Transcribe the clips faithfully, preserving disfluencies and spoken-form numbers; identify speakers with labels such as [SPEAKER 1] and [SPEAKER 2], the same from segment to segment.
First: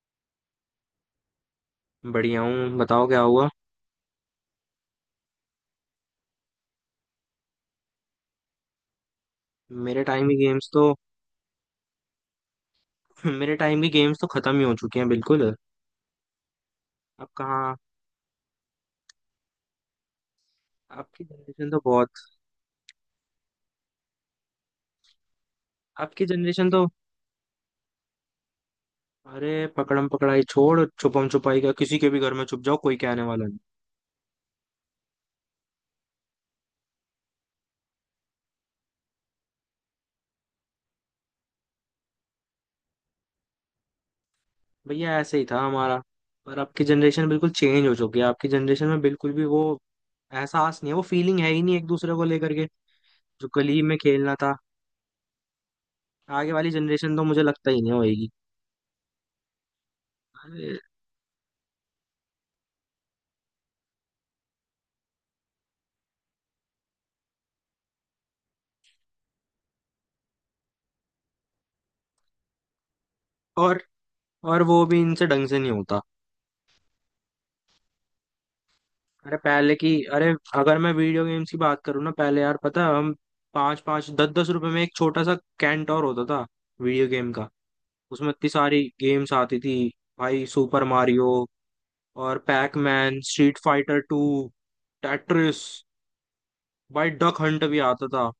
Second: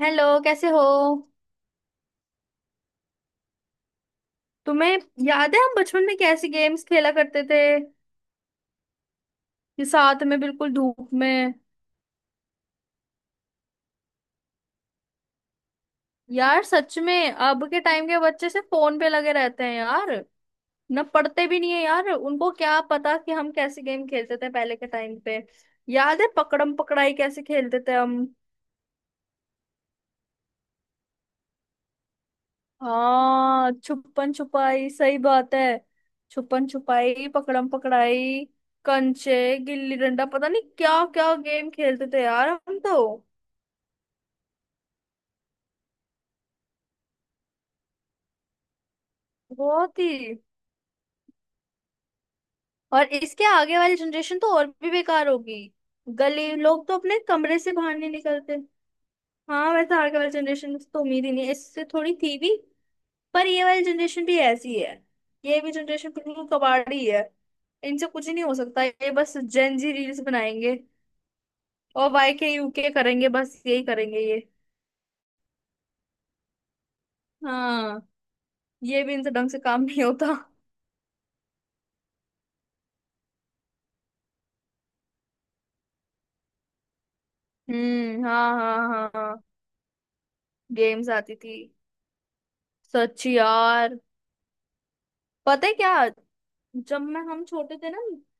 [SPEAKER 1] Hello, कैसे हो?
[SPEAKER 2] बढ़िया हूँ, बताओ क्या हुआ।
[SPEAKER 1] तुम्हें याद है हम बचपन में कैसे गेम्स खेला करते थे कि
[SPEAKER 2] मेरे
[SPEAKER 1] साथ
[SPEAKER 2] टाइम ही
[SPEAKER 1] में,
[SPEAKER 2] गेम्स
[SPEAKER 1] बिल्कुल
[SPEAKER 2] तो
[SPEAKER 1] धूप में।
[SPEAKER 2] मेरे टाइम ही गेम्स तो खत्म ही हो चुके हैं, बिल्कुल।
[SPEAKER 1] यार सच
[SPEAKER 2] अब
[SPEAKER 1] में अब
[SPEAKER 2] कहाँ।
[SPEAKER 1] के टाइम के बच्चे से फोन पे लगे रहते हैं यार। ना
[SPEAKER 2] आपकी
[SPEAKER 1] पढ़ते भी
[SPEAKER 2] जनरेशन
[SPEAKER 1] नहीं
[SPEAKER 2] तो
[SPEAKER 1] है यार,
[SPEAKER 2] बहुत
[SPEAKER 1] उनको क्या पता कि हम कैसे गेम खेलते थे पहले के टाइम पे। याद
[SPEAKER 2] आपकी
[SPEAKER 1] है
[SPEAKER 2] जनरेशन
[SPEAKER 1] पकड़म
[SPEAKER 2] तो
[SPEAKER 1] पकड़ाई कैसे खेलते थे हम?
[SPEAKER 2] अरे, पकड़म पकड़ाई छोड़ छुपम छुपाई का किसी के भी घर में छुप जाओ, कोई कहने वाला नहीं।
[SPEAKER 1] हाँ, छुपन छुपाई, सही बात है। छुपन छुपाई, पकड़म पकड़ाई, कंचे, गिल्ली डंडा, पता नहीं क्या क्या गेम खेलते थे यार हम तो।
[SPEAKER 2] भैया ऐसे ही था हमारा। पर आपकी जनरेशन बिल्कुल चेंज हो चुकी है, आपकी जनरेशन में बिल्कुल भी वो
[SPEAKER 1] बहुत ही।
[SPEAKER 2] एहसास नहीं है, वो फीलिंग है ही नहीं एक दूसरे को लेकर के।
[SPEAKER 1] और इसके
[SPEAKER 2] जो
[SPEAKER 1] आगे
[SPEAKER 2] गली
[SPEAKER 1] वाली
[SPEAKER 2] में खेलना
[SPEAKER 1] जनरेशन तो
[SPEAKER 2] था।
[SPEAKER 1] और भी बेकार होगी। गली
[SPEAKER 2] आगे वाली
[SPEAKER 1] लोग तो
[SPEAKER 2] जनरेशन
[SPEAKER 1] अपने
[SPEAKER 2] तो मुझे
[SPEAKER 1] कमरे
[SPEAKER 2] लगता
[SPEAKER 1] से
[SPEAKER 2] ही नहीं
[SPEAKER 1] बाहर नहीं
[SPEAKER 2] होएगी।
[SPEAKER 1] निकलते। हाँ वैसे आगे वाली जनरेशन
[SPEAKER 2] अरे,
[SPEAKER 1] तो उम्मीद ही नहीं है, इससे थोड़ी थी भी। पर ये वाली जनरेशन भी ऐसी है। ये भी जनरेशन बिल्कुल कबाड़ी है। इनसे कुछ ही नहीं हो सकता, ये बस जेन जी रील्स बनाएंगे। और वाई के यू के करेंगे, बस
[SPEAKER 2] और
[SPEAKER 1] यही करेंगे ये।
[SPEAKER 2] और वो भी इनसे ढंग से नहीं होता।
[SPEAKER 1] हाँ, ये भी इनसे
[SPEAKER 2] अरे
[SPEAKER 1] ढंग से
[SPEAKER 2] पहले
[SPEAKER 1] काम
[SPEAKER 2] की
[SPEAKER 1] नहीं होता।
[SPEAKER 2] अरे, अगर मैं वीडियो गेम्स की बात करूँ ना, पहले यार पता है, हम पाँच पाँच दस दस रुपए में एक छोटा सा कैंटोर होता था वीडियो गेम का।
[SPEAKER 1] हम्म,
[SPEAKER 2] उसमें इतनी
[SPEAKER 1] हाँ हाँ
[SPEAKER 2] सारी
[SPEAKER 1] हाँ
[SPEAKER 2] गेम्स
[SPEAKER 1] हाँ।
[SPEAKER 2] आती थी, भाई सुपर
[SPEAKER 1] गेम्स
[SPEAKER 2] मारियो
[SPEAKER 1] आती थी।
[SPEAKER 2] और पैक मैन,
[SPEAKER 1] सच
[SPEAKER 2] स्ट्रीट
[SPEAKER 1] यार।
[SPEAKER 2] Fighter two, Tetris.
[SPEAKER 1] पता है क्या, जब
[SPEAKER 2] भाई
[SPEAKER 1] मैं
[SPEAKER 2] डक
[SPEAKER 1] हम
[SPEAKER 2] हंट
[SPEAKER 1] छोटे
[SPEAKER 2] भी
[SPEAKER 1] थे ना।
[SPEAKER 2] आता था।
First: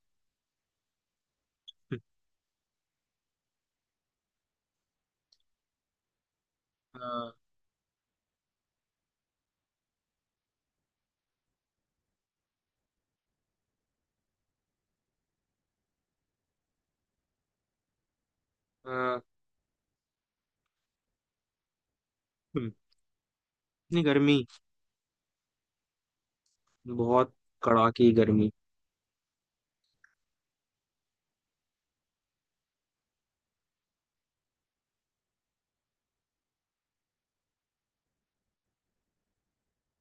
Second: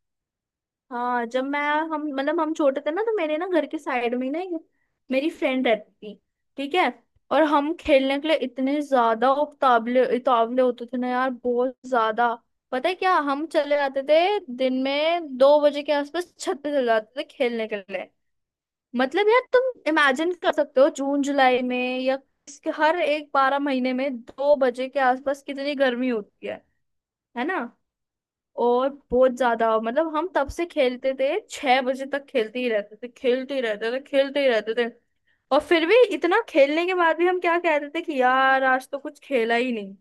[SPEAKER 1] हाँ जब मैं हम मतलब हम छोटे थे ना, तो मेरे ना घर के साइड में ही ना एक मेरी फ्रेंड रहती थी, ठीक है?
[SPEAKER 2] अ,
[SPEAKER 1] और हम खेलने के लिए इतने ज्यादा उतावले उतावले होते थे ना यार, बहुत ज्यादा। पता है क्या, हम चले जाते थे दिन में दो बजे के आसपास, छत पे चले जाते थे खेलने के लिए।
[SPEAKER 2] अ,
[SPEAKER 1] मतलब यार तुम इमेजिन कर सकते हो, जून जुलाई में या
[SPEAKER 2] हम्म,
[SPEAKER 1] इसके हर एक बारह महीने
[SPEAKER 2] इतनी
[SPEAKER 1] में
[SPEAKER 2] गर्मी।
[SPEAKER 1] दो बजे के आसपास कितनी गर्मी होती है।
[SPEAKER 2] बहुत
[SPEAKER 1] है ना?
[SPEAKER 2] कड़ाकी गर्मी।
[SPEAKER 1] और बहुत ज्यादा मतलब, हम तब से खेलते थे, छह बजे तक खेलते ही रहते थे, खेलते ही रहते थे, खेलते ही रहते थे। और फिर भी इतना खेलने के बाद भी हम क्या कहते थे कि यार आज तो कुछ खेला ही नहीं।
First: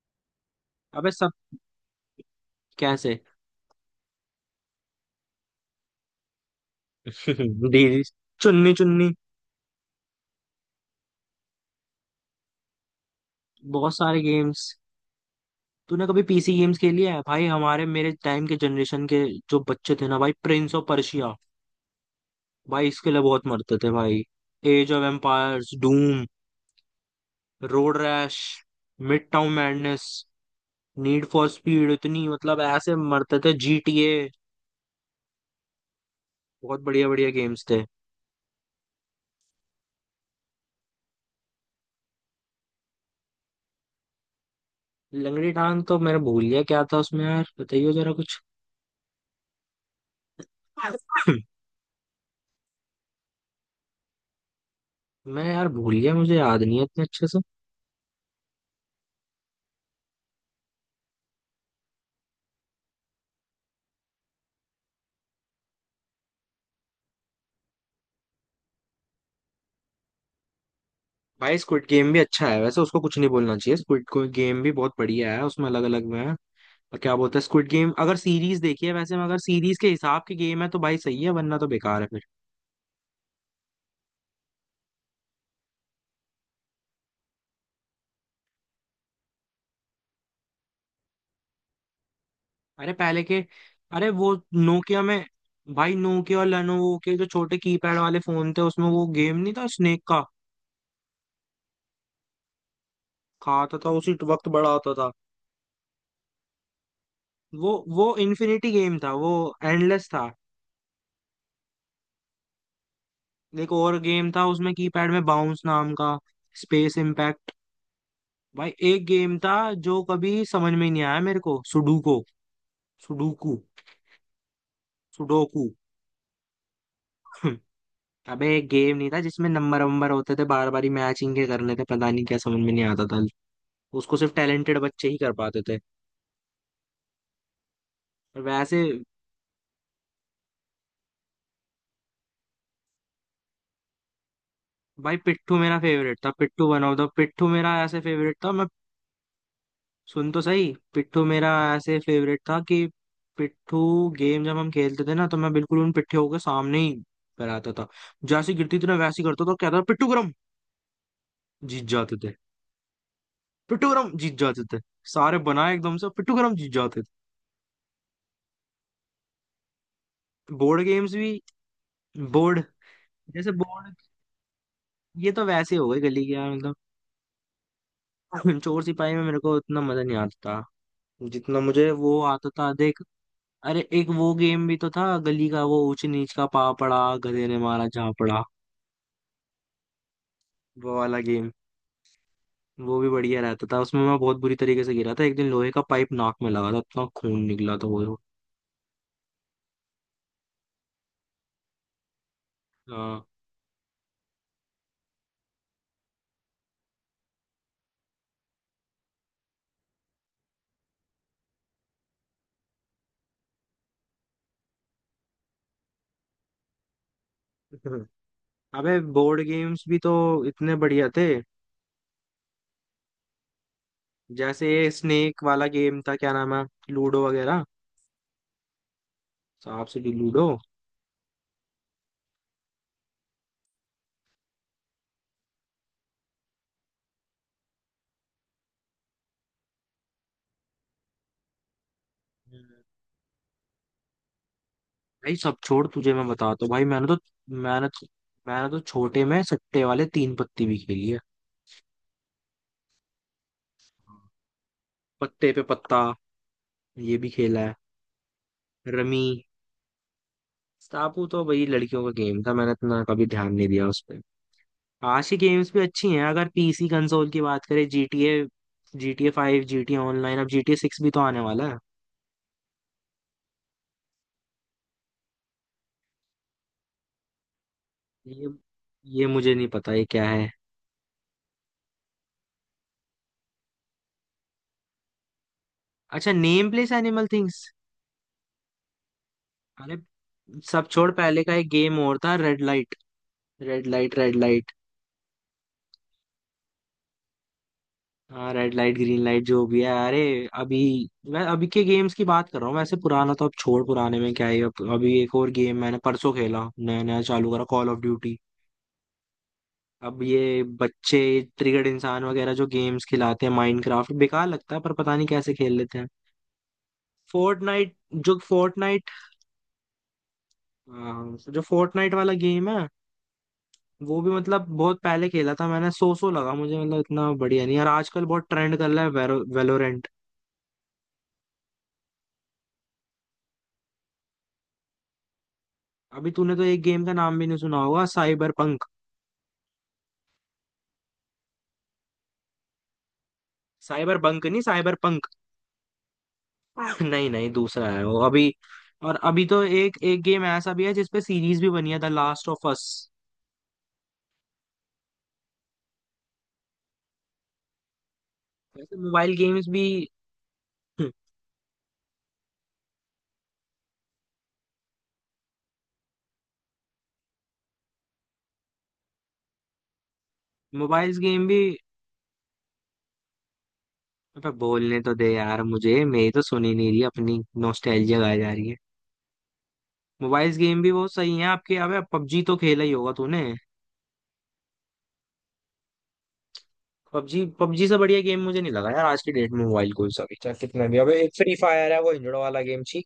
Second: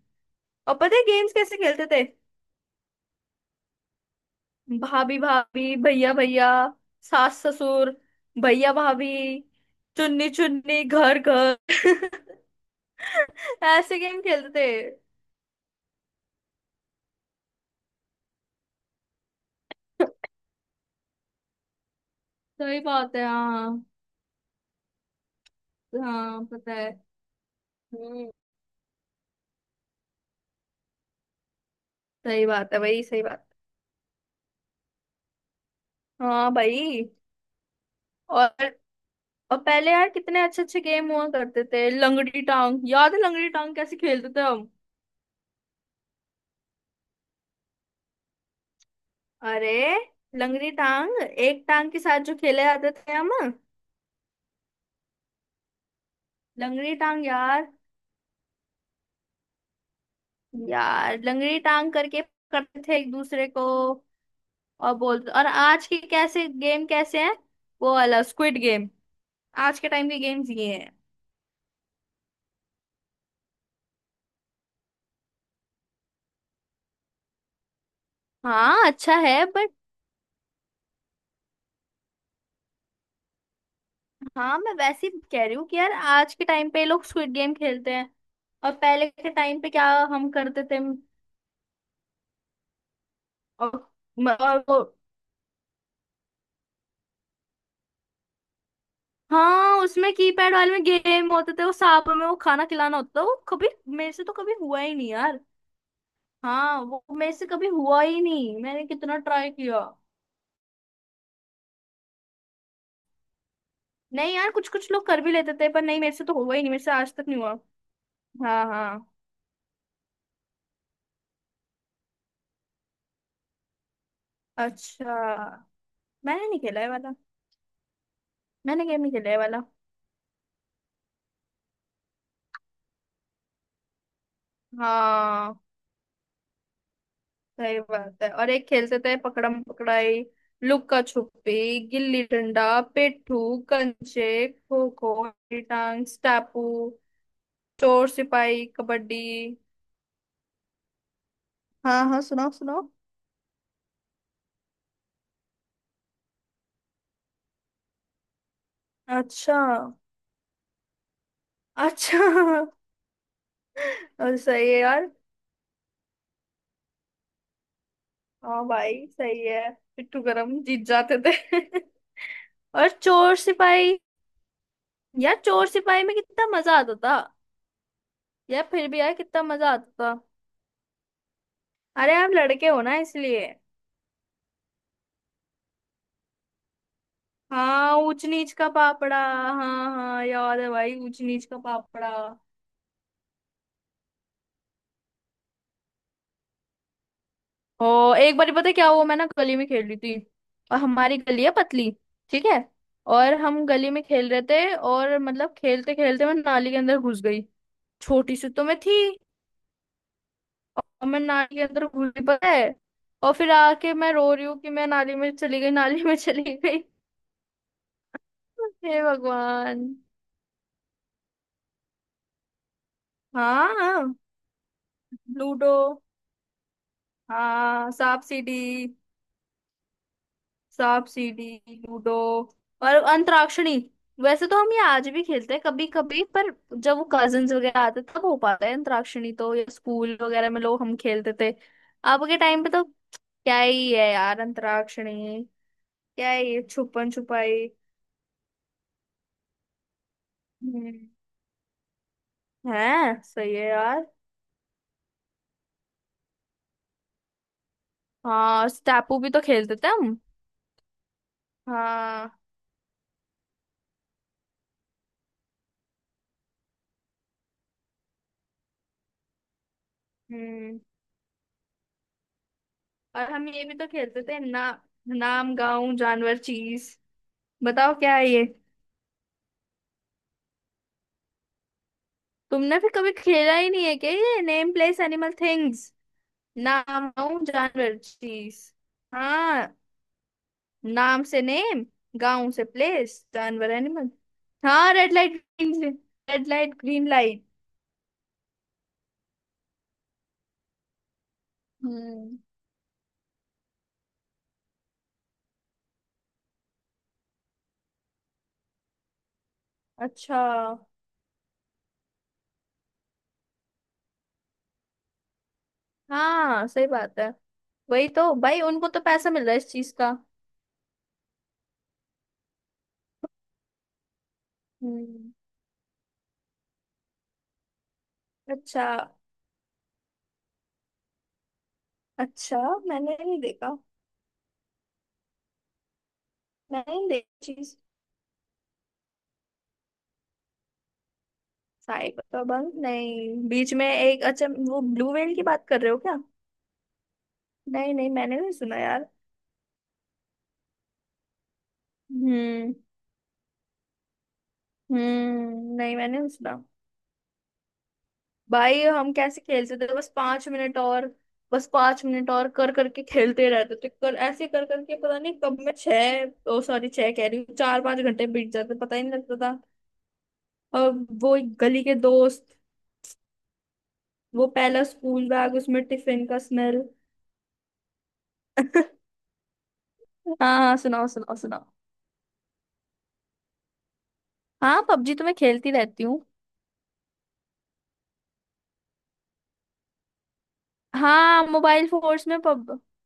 [SPEAKER 1] और पता है
[SPEAKER 2] अबे सब
[SPEAKER 1] गेम्स कैसे खेलते थे?
[SPEAKER 2] कैसे।
[SPEAKER 1] भाभी भाभी, भैया भैया, सास ससुर,
[SPEAKER 2] दीदी, चुन्नी
[SPEAKER 1] भैया
[SPEAKER 2] चुन्नी।
[SPEAKER 1] भाभी, चुन्नी चुन्नी, घर घर
[SPEAKER 2] बहुत
[SPEAKER 1] ऐसे गेम
[SPEAKER 2] सारे
[SPEAKER 1] खेलते थे।
[SPEAKER 2] गेम्स। तूने कभी पीसी गेम्स खेली है भाई? हमारे मेरे टाइम के जनरेशन के जो बच्चे थे ना भाई, प्रिंस ऑफ पर्शिया,
[SPEAKER 1] सही
[SPEAKER 2] भाई इसके
[SPEAKER 1] बात
[SPEAKER 2] लिए
[SPEAKER 1] है
[SPEAKER 2] बहुत मरते
[SPEAKER 1] हाँ।
[SPEAKER 2] थे भाई। एज ऑफ एम्पायर्स, डूम,
[SPEAKER 1] हाँ पता है।
[SPEAKER 2] रोड
[SPEAKER 1] हम्म,
[SPEAKER 2] Rash, Midtown Madness, Need for Speed, इतनी
[SPEAKER 1] सही
[SPEAKER 2] मतलब
[SPEAKER 1] बात है
[SPEAKER 2] ऐसे
[SPEAKER 1] भाई, सही
[SPEAKER 2] मरते
[SPEAKER 1] बात।
[SPEAKER 2] थे, जीटीए।
[SPEAKER 1] हाँ
[SPEAKER 2] बहुत
[SPEAKER 1] भाई।
[SPEAKER 2] बढ़िया बढ़िया गेम्स थे।
[SPEAKER 1] और और पहले यार कितने अच्छे अच्छे गेम हुआ करते थे, लंगड़ी टांग। याद है लंगड़ी टांग कैसे खेलते थे हम?
[SPEAKER 2] लंगड़ी टांग तो मैंने भूल गया क्या था उसमें, यार बताइए जरा कुछ।
[SPEAKER 1] अरे, लंगड़ी टांग एक टांग के साथ जो खेले जाते थे हम।
[SPEAKER 2] मैं यार भूल गया, मुझे याद नहीं है
[SPEAKER 1] लंगड़ी
[SPEAKER 2] इतने
[SPEAKER 1] टांग
[SPEAKER 2] अच्छे से।
[SPEAKER 1] यार, यार लंगड़ी टांग करके करते थे एक दूसरे को। और बोलते, और आज के कैसे गेम कैसे हैं, वो वाला स्क्विड गेम, आज के टाइम के गेम्स ये हैं।
[SPEAKER 2] भाई स्क्विड गेम भी अच्छा है वैसे, उसको कुछ नहीं बोलना चाहिए, स्क्विड गेम भी बहुत बढ़िया है, उसमें अलग अलग में है। क्या बोलते हैं, स्क्विड गेम अगर सीरीज
[SPEAKER 1] हाँ
[SPEAKER 2] देखी है
[SPEAKER 1] अच्छा
[SPEAKER 2] वैसे, मगर
[SPEAKER 1] है बट,
[SPEAKER 2] सीरीज के हिसाब की गेम है तो भाई सही है, वरना तो बेकार है फिर।
[SPEAKER 1] हाँ मैं वैसे ही कह रही हूँ कि यार आज के टाइम पे लोग स्क्विड गेम खेलते हैं, और पहले के टाइम पे क्या हम करते थे।
[SPEAKER 2] अरे पहले के
[SPEAKER 1] और,
[SPEAKER 2] अरे, वो
[SPEAKER 1] और वो
[SPEAKER 2] नोकिया में, भाई नोकिया और लेनोवो के जो छोटे कीपैड वाले फोन थे, उसमें वो गेम नहीं था
[SPEAKER 1] हाँ
[SPEAKER 2] स्नेक
[SPEAKER 1] उसमें
[SPEAKER 2] का?
[SPEAKER 1] कीपैड वाले में गेम होते थे, वो सांप में वो खाना खिलाना होता था वो, कभी
[SPEAKER 2] खाता था
[SPEAKER 1] मेरे
[SPEAKER 2] उसी
[SPEAKER 1] से तो
[SPEAKER 2] वक्त
[SPEAKER 1] कभी
[SPEAKER 2] बड़ा
[SPEAKER 1] हुआ
[SPEAKER 2] होता
[SPEAKER 1] ही नहीं
[SPEAKER 2] था
[SPEAKER 1] यार। हाँ, वो मेरे से कभी
[SPEAKER 2] वो।
[SPEAKER 1] हुआ
[SPEAKER 2] वो
[SPEAKER 1] ही नहीं,
[SPEAKER 2] इन्फिनिटी
[SPEAKER 1] मैंने
[SPEAKER 2] गेम था
[SPEAKER 1] कितना
[SPEAKER 2] वो,
[SPEAKER 1] ट्राई किया।
[SPEAKER 2] एंडलेस था। एक और गेम
[SPEAKER 1] नहीं
[SPEAKER 2] था
[SPEAKER 1] यार, कुछ
[SPEAKER 2] उसमें
[SPEAKER 1] कुछ लोग
[SPEAKER 2] कीपैड
[SPEAKER 1] कर
[SPEAKER 2] में
[SPEAKER 1] भी लेते
[SPEAKER 2] बाउंस
[SPEAKER 1] थे, पर
[SPEAKER 2] नाम
[SPEAKER 1] नहीं,
[SPEAKER 2] का,
[SPEAKER 1] मेरे से तो हुआ ही नहीं, मेरे से
[SPEAKER 2] स्पेस
[SPEAKER 1] आज तक नहीं
[SPEAKER 2] इम्पैक्ट।
[SPEAKER 1] हुआ। हाँ
[SPEAKER 2] भाई एक
[SPEAKER 1] हाँ।
[SPEAKER 2] गेम था जो कभी समझ में ही नहीं आया मेरे को, सुडोको, सुडोकू,
[SPEAKER 1] अच्छा,
[SPEAKER 2] सुडोकू
[SPEAKER 1] मैंने नहीं खेला है वाला।
[SPEAKER 2] अबे एक
[SPEAKER 1] मैंने
[SPEAKER 2] गेम
[SPEAKER 1] गेम
[SPEAKER 2] नहीं
[SPEAKER 1] नहीं
[SPEAKER 2] था
[SPEAKER 1] खेला है
[SPEAKER 2] जिसमें
[SPEAKER 1] वाला।
[SPEAKER 2] नंबर वंबर होते थे, बार बार ही मैचिंग के करने थे? पता नहीं, क्या समझ में नहीं आता था। उसको सिर्फ टैलेंटेड बच्चे ही कर
[SPEAKER 1] हाँ,
[SPEAKER 2] पाते थे।
[SPEAKER 1] सही बात है।
[SPEAKER 2] और
[SPEAKER 1] और एक
[SPEAKER 2] वैसे
[SPEAKER 1] खेलते थे पकड़म पकड़ाई, लुक्का छुपी, गिल्ली डंडा, पेट्टू, कंचे, खो खो,
[SPEAKER 2] भाई पिट्ठू मेरा
[SPEAKER 1] टांग
[SPEAKER 2] फेवरेट था,
[SPEAKER 1] स्टापू,
[SPEAKER 2] पिट्ठू वन ऑफ द पिट्ठू मेरा ऐसे
[SPEAKER 1] चोर
[SPEAKER 2] फेवरेट था। मैं
[SPEAKER 1] सिपाही, कबड्डी।
[SPEAKER 2] सुन तो सही, पिट्ठू मेरा ऐसे
[SPEAKER 1] हाँ हाँ,
[SPEAKER 2] फेवरेट
[SPEAKER 1] सुनाओ
[SPEAKER 2] था कि
[SPEAKER 1] सुनाओ।
[SPEAKER 2] पिट्ठू गेम जब हम खेलते थे ना, तो मैं बिल्कुल उन पिट्ठू के सामने ही कराता था, जैसे गिरती थी ना वैसे ही करता था,
[SPEAKER 1] अच्छा।
[SPEAKER 2] कहता था, पिट्ठू गरम, जीत जाते
[SPEAKER 1] अच्छा,
[SPEAKER 2] थे। पिट्ठू गरम, जीत
[SPEAKER 1] और
[SPEAKER 2] जाते
[SPEAKER 1] सही है
[SPEAKER 2] थे।
[SPEAKER 1] यार।
[SPEAKER 2] सारे बनाए एकदम से, पिट्ठू गरम, जीत जाते
[SPEAKER 1] हाँ भाई सही है, पिट्ठू
[SPEAKER 2] थे।
[SPEAKER 1] गरम
[SPEAKER 2] बोर्ड
[SPEAKER 1] जीत
[SPEAKER 2] गेम्स
[SPEAKER 1] जाते
[SPEAKER 2] भी।
[SPEAKER 1] थे।
[SPEAKER 2] बोर्ड,
[SPEAKER 1] और चोर
[SPEAKER 2] जैसे बोर्ड।
[SPEAKER 1] सिपाही,
[SPEAKER 2] ये
[SPEAKER 1] यार
[SPEAKER 2] तो
[SPEAKER 1] चोर
[SPEAKER 2] वैसे हो गई
[SPEAKER 1] सिपाही में
[SPEAKER 2] गली की,
[SPEAKER 1] कितना
[SPEAKER 2] यार मतलब।
[SPEAKER 1] मजा आता था। यार
[SPEAKER 2] चोर
[SPEAKER 1] फिर भी
[SPEAKER 2] सिपाही
[SPEAKER 1] यार
[SPEAKER 2] में मेरे
[SPEAKER 1] कितना
[SPEAKER 2] को
[SPEAKER 1] मजा
[SPEAKER 2] उतना
[SPEAKER 1] आता
[SPEAKER 2] मजा
[SPEAKER 1] था।
[SPEAKER 2] नहीं आता जितना मुझे
[SPEAKER 1] अरे
[SPEAKER 2] वो
[SPEAKER 1] आप
[SPEAKER 2] आता
[SPEAKER 1] लड़के
[SPEAKER 2] था,
[SPEAKER 1] हो ना
[SPEAKER 2] देख।
[SPEAKER 1] इसलिए।
[SPEAKER 2] अरे एक वो गेम भी तो था गली का, वो ऊंच नीच का पापड़ा, गधे ने मारा
[SPEAKER 1] हाँ ऊंच
[SPEAKER 2] झापड़ा,
[SPEAKER 1] नीच का पापड़ा, हाँ हाँ याद है
[SPEAKER 2] वो
[SPEAKER 1] भाई
[SPEAKER 2] वाला
[SPEAKER 1] ऊंच नीच
[SPEAKER 2] गेम।
[SPEAKER 1] का पापड़ा।
[SPEAKER 2] वो भी बढ़िया रहता था, उसमें मैं बहुत बुरी तरीके से गिरा था एक दिन, लोहे का पाइप नाक में लगा था, इतना खून निकला था वो।
[SPEAKER 1] ओ, एक बार पता है क्या हुआ, मैं ना गली में खेल रही थी, और हमारी गली है पतली, ठीक है?
[SPEAKER 2] हाँ।
[SPEAKER 1] और हम गली में खेल रहे थे, और मतलब खेलते खेलते मैं नाली के अंदर घुस गई। छोटी सी तो मैं थी। और मैं नाली के अंदर घुस गई पता है। और फिर आके मैं रो रही हूँ कि मैं नाली में चली गई, नाली में चली गई।
[SPEAKER 2] अबे
[SPEAKER 1] हे
[SPEAKER 2] बोर्ड गेम्स
[SPEAKER 1] भगवान।
[SPEAKER 2] भी तो इतने बढ़िया थे।
[SPEAKER 1] हाँ,
[SPEAKER 2] जैसे ये स्नेक वाला
[SPEAKER 1] लूडो।
[SPEAKER 2] गेम था, क्या नाम है? लूडो वगैरह,
[SPEAKER 1] हाँ सांप सीढ़ी।
[SPEAKER 2] सांप सीढ़ी, लूडो।
[SPEAKER 1] सांप सीढ़ी लूडो। और अंतराक्षरी। वैसे तो हम ये आज भी खेलते हैं कभी कभी, पर जब वो कजिन्स वगैरह आते तब हो पाता है अंतराक्षरी तो, या स्कूल वगैरह में लोग हम खेलते थे। अब के टाइम पे तो क्या ही है यार
[SPEAKER 2] भाई
[SPEAKER 1] अंतराक्षरी,
[SPEAKER 2] सब छोड़, तुझे मैं
[SPEAKER 1] क्या ही है,
[SPEAKER 2] बताता हूँ भाई, मैंने
[SPEAKER 1] छुपन
[SPEAKER 2] तो
[SPEAKER 1] छुपाई।
[SPEAKER 2] मैंने तो मैंने तो छोटे में सट्टे वाले तीन पत्ती भी
[SPEAKER 1] हम्म,
[SPEAKER 2] खेली है,
[SPEAKER 1] है सही है यार।
[SPEAKER 2] पत्ते पे पत्ता, ये भी खेला है,
[SPEAKER 1] हाँ स्टापू
[SPEAKER 2] रमी।
[SPEAKER 1] भी तो खेलते थे हम।
[SPEAKER 2] स्टापू तो भाई लड़कियों का
[SPEAKER 1] हाँ।
[SPEAKER 2] गेम था, मैंने इतना कभी ध्यान नहीं दिया उस पर। आज की गेम्स भी अच्छी हैं, अगर पीसी कंसोल की बात करें GTA GTA five, GTA online, अब GTA
[SPEAKER 1] हम्म,
[SPEAKER 2] सिक्स भी तो आने वाला है।
[SPEAKER 1] और हम ये भी तो खेलते थे ना, नाम गाँव जानवर चीज। बताओ क्या है ये?
[SPEAKER 2] ये ये मुझे नहीं पता ये क्या है।
[SPEAKER 1] तुमने फिर कभी खेला ही नहीं है क्या ये नेम प्लेस एनिमल थिंग्स?
[SPEAKER 2] अच्छा, नेम प्लेस
[SPEAKER 1] नाम
[SPEAKER 2] एनिमल
[SPEAKER 1] गाँव
[SPEAKER 2] थिंग्स।
[SPEAKER 1] जानवर चीज। हाँ,
[SPEAKER 2] अरे सब छोड़,
[SPEAKER 1] नाम से
[SPEAKER 2] पहले का एक
[SPEAKER 1] नेम,
[SPEAKER 2] गेम और था,
[SPEAKER 1] गाँव
[SPEAKER 2] रेड
[SPEAKER 1] से
[SPEAKER 2] लाइट
[SPEAKER 1] प्लेस, जानवर
[SPEAKER 2] red
[SPEAKER 1] animal.
[SPEAKER 2] Light red light,
[SPEAKER 1] हाँ red light green red light green light.
[SPEAKER 2] हाँ रेड लाइट ग्रीन लाइट, जो भी है। अरे अभी मैं अभी के गेम्स की
[SPEAKER 1] हम्म।
[SPEAKER 2] बात कर रहा हूँ वैसे, पुराना तो अब छोड़, पुराने में क्या ही अब। अभी एक और गेम मैंने परसों खेला, नया नया चालू करा, कॉल ऑफ ड्यूटी। अब
[SPEAKER 1] अच्छा।
[SPEAKER 2] ये बच्चे ट्रिगर्ड इंसान वगैरह जो गेम्स खिलाते हैं माइनक्राफ्ट, बेकार लगता है पर पता नहीं कैसे खेल लेते हैं।
[SPEAKER 1] हाँ सही बात है।
[SPEAKER 2] फोर्टनाइट।
[SPEAKER 1] वही तो
[SPEAKER 2] जो
[SPEAKER 1] भाई, उनको तो
[SPEAKER 2] फोर्टनाइट
[SPEAKER 1] पैसा मिल रहा है इस चीज का।
[SPEAKER 2] हाँ, जो फोर्टनाइट वाला गेम है वो भी, मतलब बहुत पहले
[SPEAKER 1] हम्म।
[SPEAKER 2] खेला था मैंने, सो सो लगा मुझे, मतलब इतना बढ़िया नहीं यार, आजकल बहुत ट्रेंड
[SPEAKER 1] अच्छा।
[SPEAKER 2] कर रहा है। वेलोरेंट।
[SPEAKER 1] अच्छा, मैंने नहीं देखा।
[SPEAKER 2] अभी तूने तो एक
[SPEAKER 1] मैंने
[SPEAKER 2] गेम
[SPEAKER 1] नहीं
[SPEAKER 2] का नाम भी
[SPEAKER 1] देखी
[SPEAKER 2] नहीं सुना
[SPEAKER 1] चीज।
[SPEAKER 2] होगा, साइबर
[SPEAKER 1] साइबर नहीं, बीच में
[SPEAKER 2] साइबर
[SPEAKER 1] एक
[SPEAKER 2] बंक
[SPEAKER 1] अच्छा,
[SPEAKER 2] नहीं,
[SPEAKER 1] वो
[SPEAKER 2] साइबर
[SPEAKER 1] ब्लू
[SPEAKER 2] पंक।
[SPEAKER 1] व्हेल की बात कर रहे हो क्या?
[SPEAKER 2] नहीं नहीं, दूसरा
[SPEAKER 1] नहीं
[SPEAKER 2] है
[SPEAKER 1] नहीं,
[SPEAKER 2] वो
[SPEAKER 1] मैंने
[SPEAKER 2] अभी।
[SPEAKER 1] नहीं सुना यार।
[SPEAKER 2] और अभी तो एक एक गेम ऐसा भी है जिसपे सीरीज भी बनी है, the last of
[SPEAKER 1] hmm.
[SPEAKER 2] Us.
[SPEAKER 1] Hmm, नहीं मैंने नहीं सुना। भाई
[SPEAKER 2] वैसे
[SPEAKER 1] हम
[SPEAKER 2] मोबाइल
[SPEAKER 1] कैसे
[SPEAKER 2] गेम्स
[SPEAKER 1] खेलते
[SPEAKER 2] भी
[SPEAKER 1] थे, बस पांच मिनट और, बस पांच मिनट और कर करके खेलते रहते थे, कर ऐसे कर करके, पता नहीं कब, मैं छह, ओ सॉरी, छह कह रही हूँ, चार पांच घंटे बीत जाते पता ही नहीं लगता था। और
[SPEAKER 2] मोबाइल
[SPEAKER 1] वो
[SPEAKER 2] गेम भी
[SPEAKER 1] गली के दोस्त, वो
[SPEAKER 2] अबे
[SPEAKER 1] पहला
[SPEAKER 2] बोलने तो दे
[SPEAKER 1] स्कूल बैग,
[SPEAKER 2] यार
[SPEAKER 1] उसमें
[SPEAKER 2] मुझे,
[SPEAKER 1] टिफिन
[SPEAKER 2] मेरी
[SPEAKER 1] का
[SPEAKER 2] तो सुनी
[SPEAKER 1] स्मेल।
[SPEAKER 2] नहीं रही अपनी, नॉस्टैल्जिया गाई जा रही है।
[SPEAKER 1] हाँ
[SPEAKER 2] मोबाइल
[SPEAKER 1] हाँ
[SPEAKER 2] गेम भी
[SPEAKER 1] सुनाओ
[SPEAKER 2] बहुत सही
[SPEAKER 1] सुनाओ
[SPEAKER 2] है
[SPEAKER 1] सुनाओ।
[SPEAKER 2] आपके। अबे पबजी तो खेला ही होगा तूने।
[SPEAKER 1] हाँ पबजी तो मैं खेलती रहती हूँ।
[SPEAKER 2] पबजी पबजी से बढ़िया गेम मुझे नहीं लगा यार, आज की डेट में मोबाइल, कोई सा भी, चाहे कितना भी, अबे एक
[SPEAKER 1] हाँ
[SPEAKER 2] फ्री
[SPEAKER 1] मोबाइल
[SPEAKER 2] फायर है वो
[SPEAKER 1] फोर्स
[SPEAKER 2] इंजड़
[SPEAKER 1] में
[SPEAKER 2] वाला
[SPEAKER 1] पब।
[SPEAKER 2] गेम, छी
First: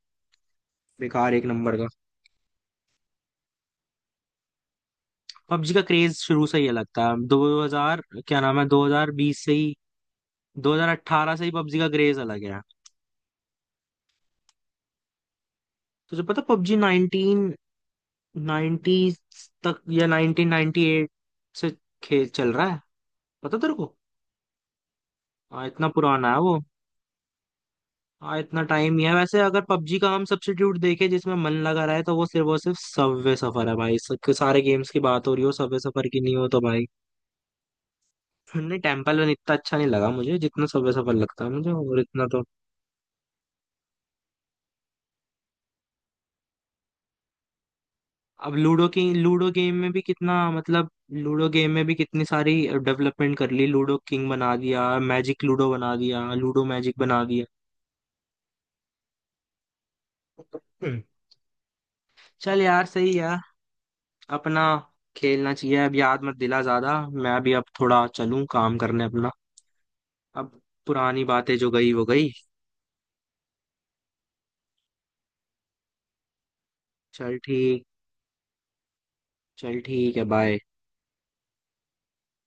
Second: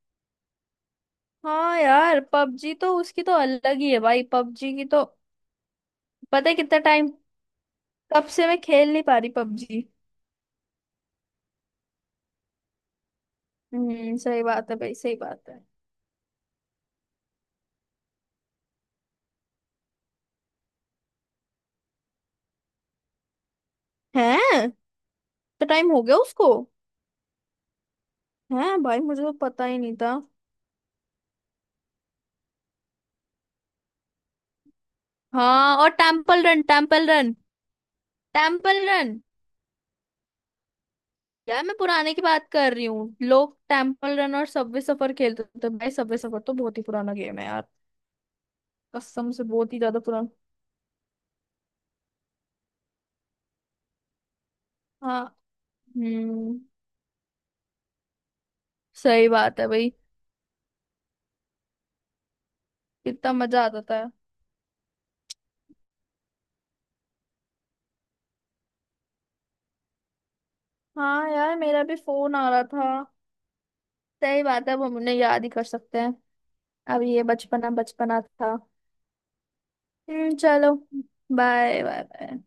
[SPEAKER 2] बेकार, एक नंबर
[SPEAKER 1] हाँ
[SPEAKER 2] का।
[SPEAKER 1] यार पबजी तो उसकी तो अलग ही है भाई, पबजी की तो।
[SPEAKER 2] पबजी का क्रेज शुरू
[SPEAKER 1] पता है
[SPEAKER 2] से ही
[SPEAKER 1] कितना
[SPEAKER 2] अलग था।
[SPEAKER 1] टाइम,
[SPEAKER 2] दो हज़ार,
[SPEAKER 1] कब
[SPEAKER 2] क्या
[SPEAKER 1] से
[SPEAKER 2] नाम
[SPEAKER 1] मैं
[SPEAKER 2] है,
[SPEAKER 1] खेल नहीं पा रही
[SPEAKER 2] दो हज़ार बीस से ही,
[SPEAKER 1] पबजी।
[SPEAKER 2] दो हज़ार अठारह से ही पबजी का क्रेज अलग है।
[SPEAKER 1] हम्म, सही बात है भाई, सही बात है।
[SPEAKER 2] तुझे पता पबजी नाइन्टीन, नाइंटीज़ तक, या नाइन्टीन नाइंटी एट से खेल चल रहा है, पता तेरे को?
[SPEAKER 1] हैं?
[SPEAKER 2] हाँ
[SPEAKER 1] तो
[SPEAKER 2] इतना
[SPEAKER 1] टाइम हो गया
[SPEAKER 2] पुराना है
[SPEAKER 1] उसको।
[SPEAKER 2] वो। हाँ इतना
[SPEAKER 1] हैं?
[SPEAKER 2] टाइम
[SPEAKER 1] भाई
[SPEAKER 2] ही है।
[SPEAKER 1] मुझे तो
[SPEAKER 2] वैसे अगर
[SPEAKER 1] पता ही नहीं
[SPEAKER 2] पबजी का
[SPEAKER 1] था।
[SPEAKER 2] हम सब्स्टिट्यूट देखें जिसमें मन लगा रहा है, तो वो सिर्फ और सिर्फ सबवे सफर है भाई। सब- सारे गेम्स की बात हो रही हो,
[SPEAKER 1] हाँ,
[SPEAKER 2] सबवे
[SPEAKER 1] और
[SPEAKER 2] सफर की नहीं
[SPEAKER 1] टेम्पल
[SPEAKER 2] हो तो
[SPEAKER 1] रन,
[SPEAKER 2] भाई।
[SPEAKER 1] टेम्पल रन,
[SPEAKER 2] नहीं,
[SPEAKER 1] टेम्पल रन।
[SPEAKER 2] टेम्पल रन इतना अच्छा नहीं लगा मुझे जितना सबवे सफर लगता है
[SPEAKER 1] यार
[SPEAKER 2] मुझे,
[SPEAKER 1] मैं
[SPEAKER 2] और
[SPEAKER 1] पुराने की
[SPEAKER 2] इतना तो।
[SPEAKER 1] बात कर रही हूँ, लोग टेम्पल रन और सबवे सफर खेलते थे भाई, सबवे सफर तो बहुत ही पुराना गेम है यार।
[SPEAKER 2] अब लूडो की,
[SPEAKER 1] कसम से
[SPEAKER 2] लूडो
[SPEAKER 1] बहुत
[SPEAKER 2] गेम
[SPEAKER 1] ही
[SPEAKER 2] में
[SPEAKER 1] ज्यादा
[SPEAKER 2] भी
[SPEAKER 1] पुराना।
[SPEAKER 2] कितना, मतलब लूडो गेम में भी कितनी सारी डेवलपमेंट कर ली, लूडो किंग बना दिया,
[SPEAKER 1] हाँ।
[SPEAKER 2] मैजिक लूडो बना दिया,
[SPEAKER 1] हम्म,
[SPEAKER 2] लूडो मैजिक बना दिया।
[SPEAKER 1] सही बात है भाई।
[SPEAKER 2] हम्म, चल यार सही
[SPEAKER 1] कितना
[SPEAKER 2] है
[SPEAKER 1] मजा आता था।
[SPEAKER 2] अपना, खेलना चाहिए। अब याद मत दिला ज्यादा, मैं भी अब थोड़ा चलूं, काम करने अपना। अब पुरानी
[SPEAKER 1] हाँ यार
[SPEAKER 2] बातें जो
[SPEAKER 1] मेरा
[SPEAKER 2] गई
[SPEAKER 1] भी
[SPEAKER 2] वो गई।
[SPEAKER 1] फोन आ रहा था। सही बात है, अब हम उन्हें याद ही कर सकते हैं। अब ये
[SPEAKER 2] चल
[SPEAKER 1] बचपना
[SPEAKER 2] ठीक,
[SPEAKER 1] बचपना था।
[SPEAKER 2] चल ठीक है,
[SPEAKER 1] हम्म,
[SPEAKER 2] बाय।
[SPEAKER 1] चलो। Bye bye bye.